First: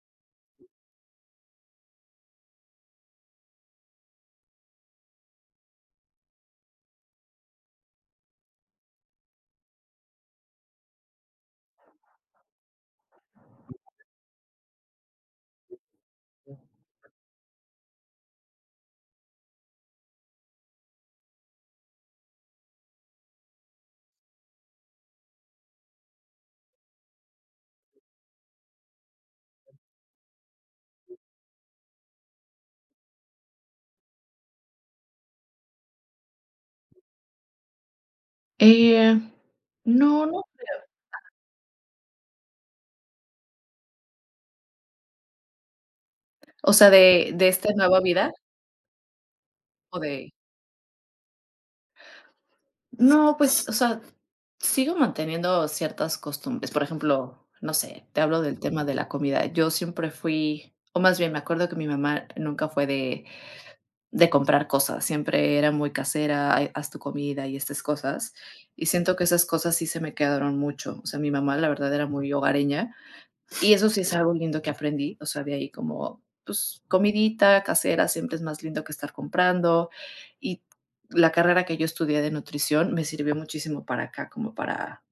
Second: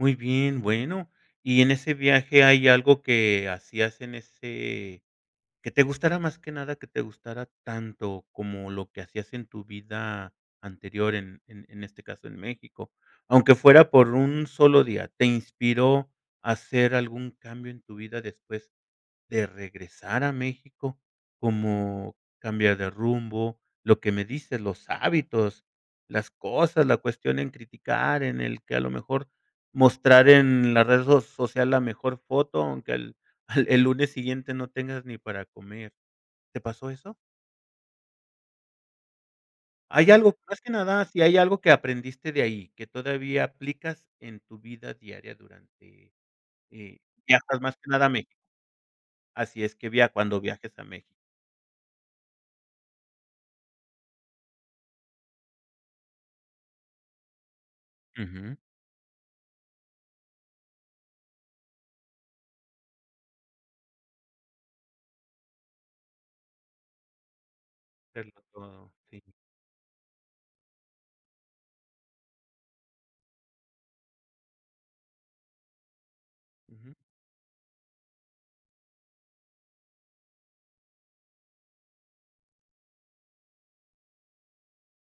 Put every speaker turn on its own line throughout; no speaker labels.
Muy bien, bueno, y en ese viaje hay algo que hacías en ese que te gustara más que nada, que te gustara tanto como lo que hacías en tu vida anterior, en en en este caso en México, aunque fuera por un solo día. ¿Te inspiró hacer algún cambio en tu vida después de regresar a México? Como cambiar de rumbo, lo que me dices, los hábitos, las cosas, la cuestión en criticar, en el que a lo mejor mostrar en la red so social la mejor foto, aunque el el lunes siguiente no tengas ni para comer. ¿Te pasó eso?
Eh,
¿Hay
no,
algo
no
más que nada, si
creo.
hay algo que aprendiste de ahí que todavía aplicas en tu vida diaria durante,
O sea,
eh,
¿de de
viajes,
esta
más que
nueva
nada a Méxi
vida?
Así es, que
¿O
via
de?
cuando viajes a México.
No, pues, o sea, sigo manteniendo ciertas costumbres. Por ejemplo, no sé, te hablo
Ujú.
del tema de la comida. Yo siempre fui o más bien me acuerdo que mi mamá nunca fue de de comprar cosas, siempre era muy casera, ha haz tu comida y estas
Que
cosas.
rico,
Y siento
sí.
que esas cosas sí se me quedaron mucho. O sea, mi mamá la verdad era muy hogareña y eso sí es algo lindo que aprendí. O sea, de ahí como, pues,
Ujú.
comidita casera siempre es más lindo que estar comprando. Y la carrera que yo estudié de nutrición me sirvió muchísimo para acá como para,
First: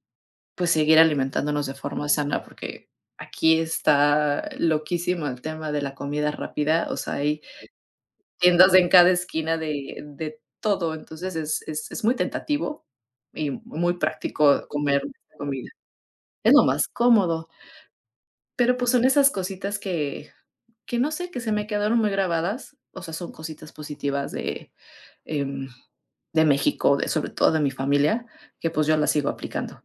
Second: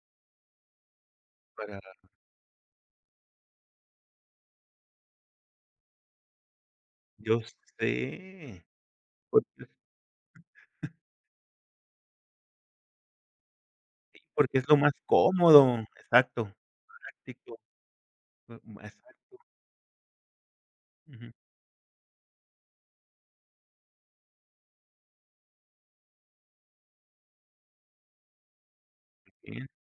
pues, seguir alimentándonos de
Parara.
forma sana, porque aquí está loquísimo el tema de la comida rápida. O sea,
Yo
hay
sé,
tiendas en cada
por
esquina
tus
de de todo. Entonces, es es es muy tentativo y muy
Sí, porque es
práctico
lo más
comer comida.
cómodo, exacto,
Es lo más cómodo.
práctico, u
Pero,
ma
pues, son esas
exacto.
cositas que que no sé,
Ujú.
que se me quedaron muy grabadas. O sea, son cositas positivas de, em, de México, de sobre todo de mi familia, que, pues, yo las sigo
Muy bien.
aplicando.